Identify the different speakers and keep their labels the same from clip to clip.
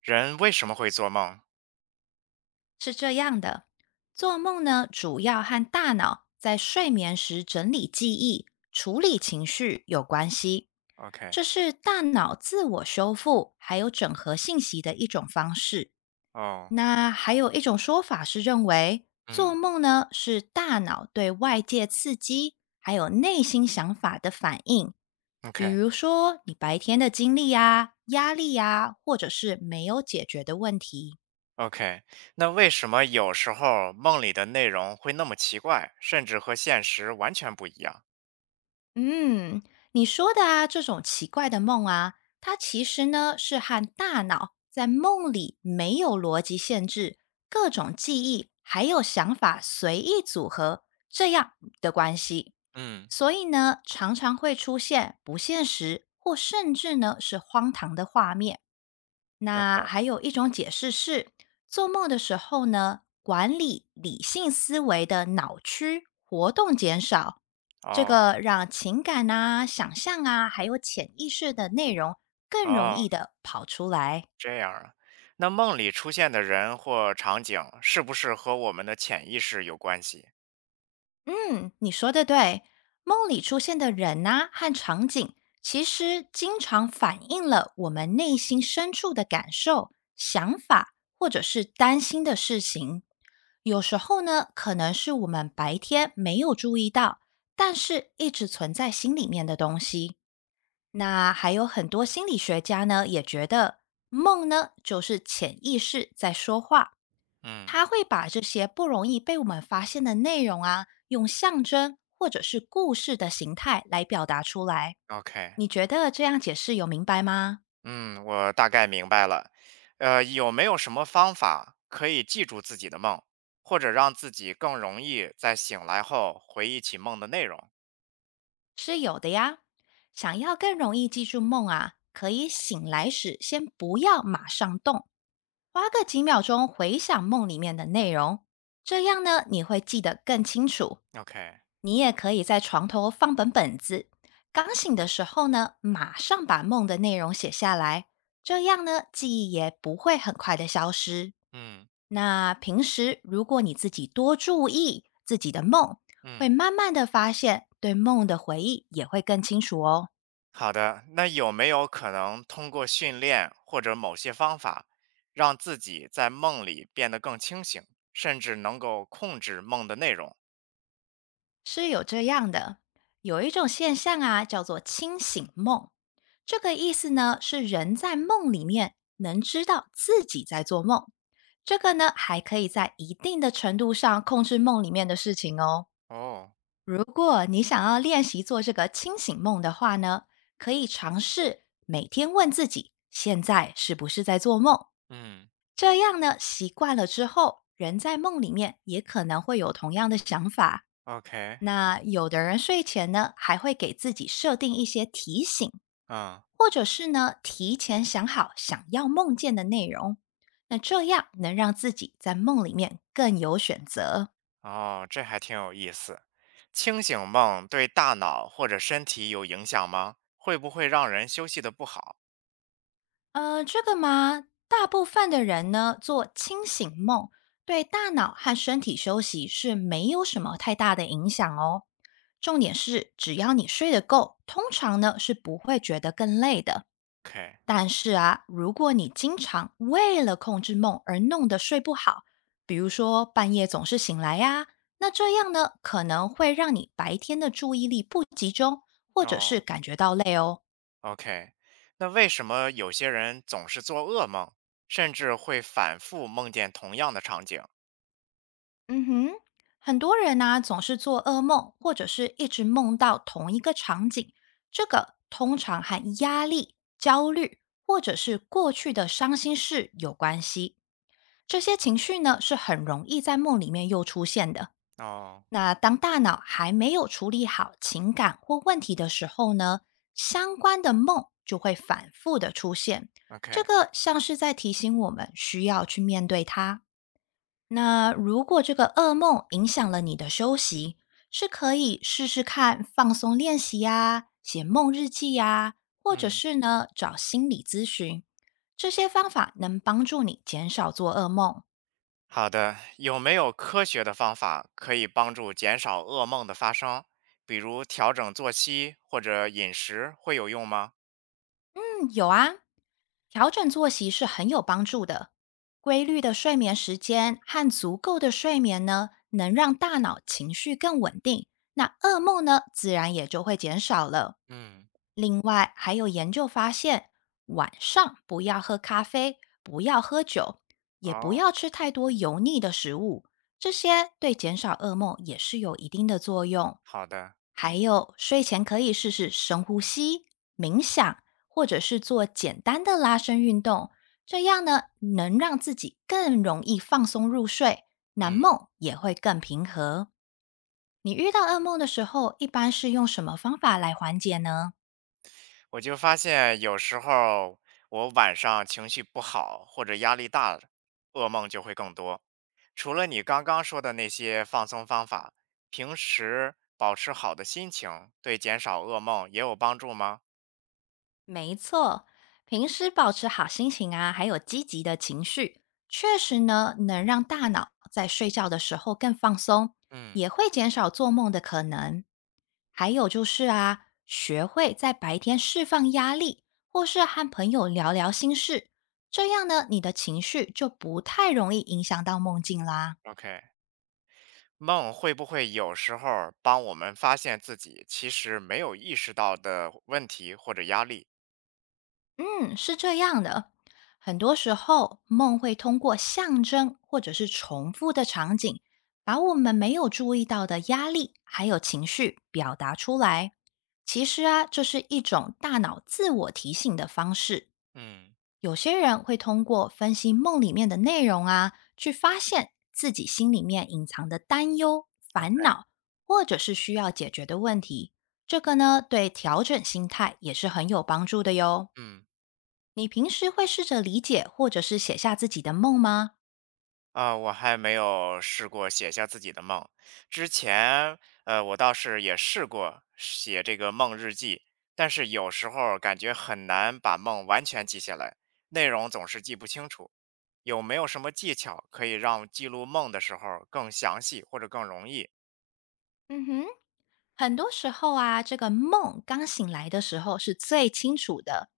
Speaker 1: 人为什么会做梦
Speaker 2: 是这样的，做梦呢，主要和大脑在睡眠时整理记忆、处理情绪有关系。
Speaker 1: ？OK。
Speaker 2: 这是大脑自我修复还有整合信息的一种方式。
Speaker 1: 哦。
Speaker 2: 那还有一种说法是认为，做
Speaker 1: 嗯
Speaker 2: 梦呢是大脑对外界刺激还有内心想法的反应，比如说你白天的经历呀、压力呀，或者是没有解决的问题。
Speaker 1: ，OK，OK。那为什么有时候梦里的内容会那么奇怪，甚至和现实完全不一样？
Speaker 2: 嗯，你说的啊，这种奇怪的梦啊，它其实呢是和大脑在梦里没有逻辑限制，各种记忆还有想法随意组合这样的关系，
Speaker 1: 嗯
Speaker 2: 所以呢常常会出现不现实或甚至呢是荒唐的画面。那
Speaker 1: ，OK。
Speaker 2: 还有一种解释是，做梦的时候呢，管理理性思维的脑区活动减少，这
Speaker 1: 哦。
Speaker 2: 个让情感啊、想象啊，还有潜意识的内容更容
Speaker 1: 哦，
Speaker 2: 易的跑出来。
Speaker 1: 这样啊。那梦里出现的人或场景是不是和我们的潜意识有关系？
Speaker 2: 嗯，你说的对。梦里出现的人呐、和场景，其实经常反映了我们内心深处的感受、想法，或者是担心的事情。有时候呢，可能是我们白天没有注意到，但是一直存在心里面的东西。那还有很多心理学家呢，也觉得梦呢就是潜意识在说话，
Speaker 1: 嗯
Speaker 2: 他会把这些不容易被我们发现的内容啊，用象征或者是故事的形态来表达出来。
Speaker 1: ，OK。
Speaker 2: 你觉得这样解释有明白吗？
Speaker 1: 嗯，我大概明白了。有没有什么方法可以记住自己的梦，或者让自己更容易在醒来后回忆起梦的内容
Speaker 2: 是有的呀。想要更容易记住梦啊，可以醒来时先不要马上动，花个几秒钟回想梦里面的内容，这样呢，你会记得更清楚，
Speaker 1: ？OK。
Speaker 2: 你也可以在床头放本本子，刚醒的时候呢，马上把梦的内容写下来，这样呢，记忆也不会很快的消失。
Speaker 1: 嗯
Speaker 2: 那平时如果你自己多注意自己的梦，会
Speaker 1: 嗯，
Speaker 2: 慢慢的发现对梦的回忆也会更清楚哦。
Speaker 1: 好的。那有没有可能通过训练或者某些方法，让自己在梦里变得更清醒，甚至能够控制梦的内容？
Speaker 2: 是有这样的，有一种现象啊，叫做清醒梦。这个意思呢，是人在梦里面能知道自己在做梦。这个呢，还可以在一定的程度上控制梦里面的事情哦。
Speaker 1: 哦。
Speaker 2: 如果你想要练习做这个清醒梦的话呢，可以尝试每天问自己，现在是不是在做梦？
Speaker 1: 嗯，
Speaker 2: 这样呢，习惯了之后，人在梦里面也可能会有同样的想法。
Speaker 1: ，OK。
Speaker 2: 那有的人睡前呢，还会给自己设定一些提醒，
Speaker 1: 嗯。
Speaker 2: 或者是呢，提前想好想要梦见的内容。那这样能让自己在梦里面更有选择。
Speaker 1: 哦，这还挺有意思。清醒梦对大脑或者身体有影响吗？会不会让人休息的不好
Speaker 2: 这个嘛，大部分的人呢做清醒梦，对大脑和身体休息是没有什么太大的影响哦。重点是，只要你睡得够，通常呢是不会觉得更累的。
Speaker 1: ？OK。
Speaker 2: 但是啊，如果你经常为了控制梦而弄得睡不好，比如说半夜总是醒来呀、那这样呢可能会让你白天的注意力不集中，或者是
Speaker 1: 哦
Speaker 2: 感觉到累哦。
Speaker 1: ，OK。那为什么有些人总是做噩梦，甚至会反复梦见同样的场景？
Speaker 2: 嗯哼，很多人呢、总是做噩梦，或者是一直梦到同一个场景，这个通常和压力、焦虑或者是过去的伤心事有关系。这些情绪呢是很容易在梦里面又出现的。
Speaker 1: 哦
Speaker 2: 那当大脑还没有处理好情感或问题的时候呢，相关的梦就会反复的出现。这
Speaker 1: ，OK。
Speaker 2: 个像是在提醒我们需要去面对它。那如果这个噩梦影响了你的休息，是可以试试看放松练习呀、写梦日记呀、或者
Speaker 1: 嗯。
Speaker 2: 是呢找心理咨询。这些方法能帮助你减少做噩梦。
Speaker 1: 好的。有没有科学的方法可以帮助减少噩梦的发生？比如调整作息或者饮食会有用吗？
Speaker 2: 嗯有啊，调整作息是很有帮助的。规律的睡眠时间和足够的睡眠呢，能让大脑情绪更稳定，那噩梦呢，自然也就会减少了。
Speaker 1: 嗯。
Speaker 2: 另外，还有研究发现，晚上不要喝咖啡，不要喝酒，也不
Speaker 1: 哦。
Speaker 2: 要吃太多油腻的食物，这些对减少噩梦也是有一定的作用。
Speaker 1: 好的。
Speaker 2: 还有，睡前可以试试深呼吸、冥想。或者是做简单的拉伸运动，这样呢能让自己更容易放松入睡，难
Speaker 1: 嗯。
Speaker 2: 梦也会更平和。你遇到噩梦的时候，一般是用什么方法来缓解呢？
Speaker 1: 我就发现有时候我晚上情绪不好或者压力大了，噩梦就会更多。除了你刚刚说的那些放松方法，平时保持好的心情对减少噩梦也有帮助吗？
Speaker 2: 没错，平时保持好心情啊，还有积极的情绪，确实呢能让大脑在睡觉的时候更放松，
Speaker 1: 嗯，
Speaker 2: 也会减少做梦的可能。还有就是啊，学会在白天释放压力，或是和朋友聊聊心事，这样呢，你的情绪就不太容易影响到梦境啦。
Speaker 1: ？OK。梦会不会有时候帮我们发现自己其实没有意识到的问题或者压力？
Speaker 2: 嗯，是这样的，很多时候梦会通过象征或者是重复的场景，把我们没有注意到的压力还有情绪表达出来。其实啊，这是一种大脑自我提醒的方式。
Speaker 1: 嗯
Speaker 2: 有些人会通过分析梦里面的内容啊，去发现自己心里面隐藏的担忧、
Speaker 1: ？OK。
Speaker 2: 烦恼，或者是需要解决的问题。这个呢，对调整心态也是很有帮助的哟。
Speaker 1: 嗯。
Speaker 2: 你平时会试着理解或者是写下自己的梦吗？
Speaker 1: 啊，我还没有试过写下自己的梦。之前，我倒是也试过写这个梦日记，但是有时候感觉很难把梦完全记下来，内容总是记不清楚。有没有什么技巧可以让记录梦的时候更详细或者更容易
Speaker 2: 嗯哼。很多时候啊，这个梦刚醒来的时候是最清楚的。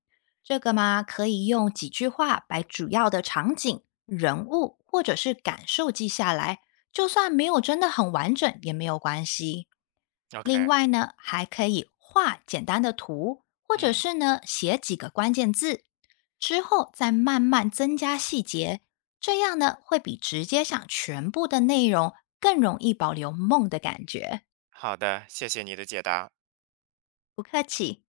Speaker 2: 这个嘛，可以用几句话把主要的场景、人物或者是感受记下来，就算没有真的很完整也没有关系。另
Speaker 1: ？OK。
Speaker 2: 外呢，还可以画简单的图，或者
Speaker 1: 嗯。
Speaker 2: 是呢写几个关键字，之后再慢慢增加细节，这样呢会比直接想全部的内容更容易保留梦的感觉。
Speaker 1: 好的，谢谢你的解答。
Speaker 2: 不客气。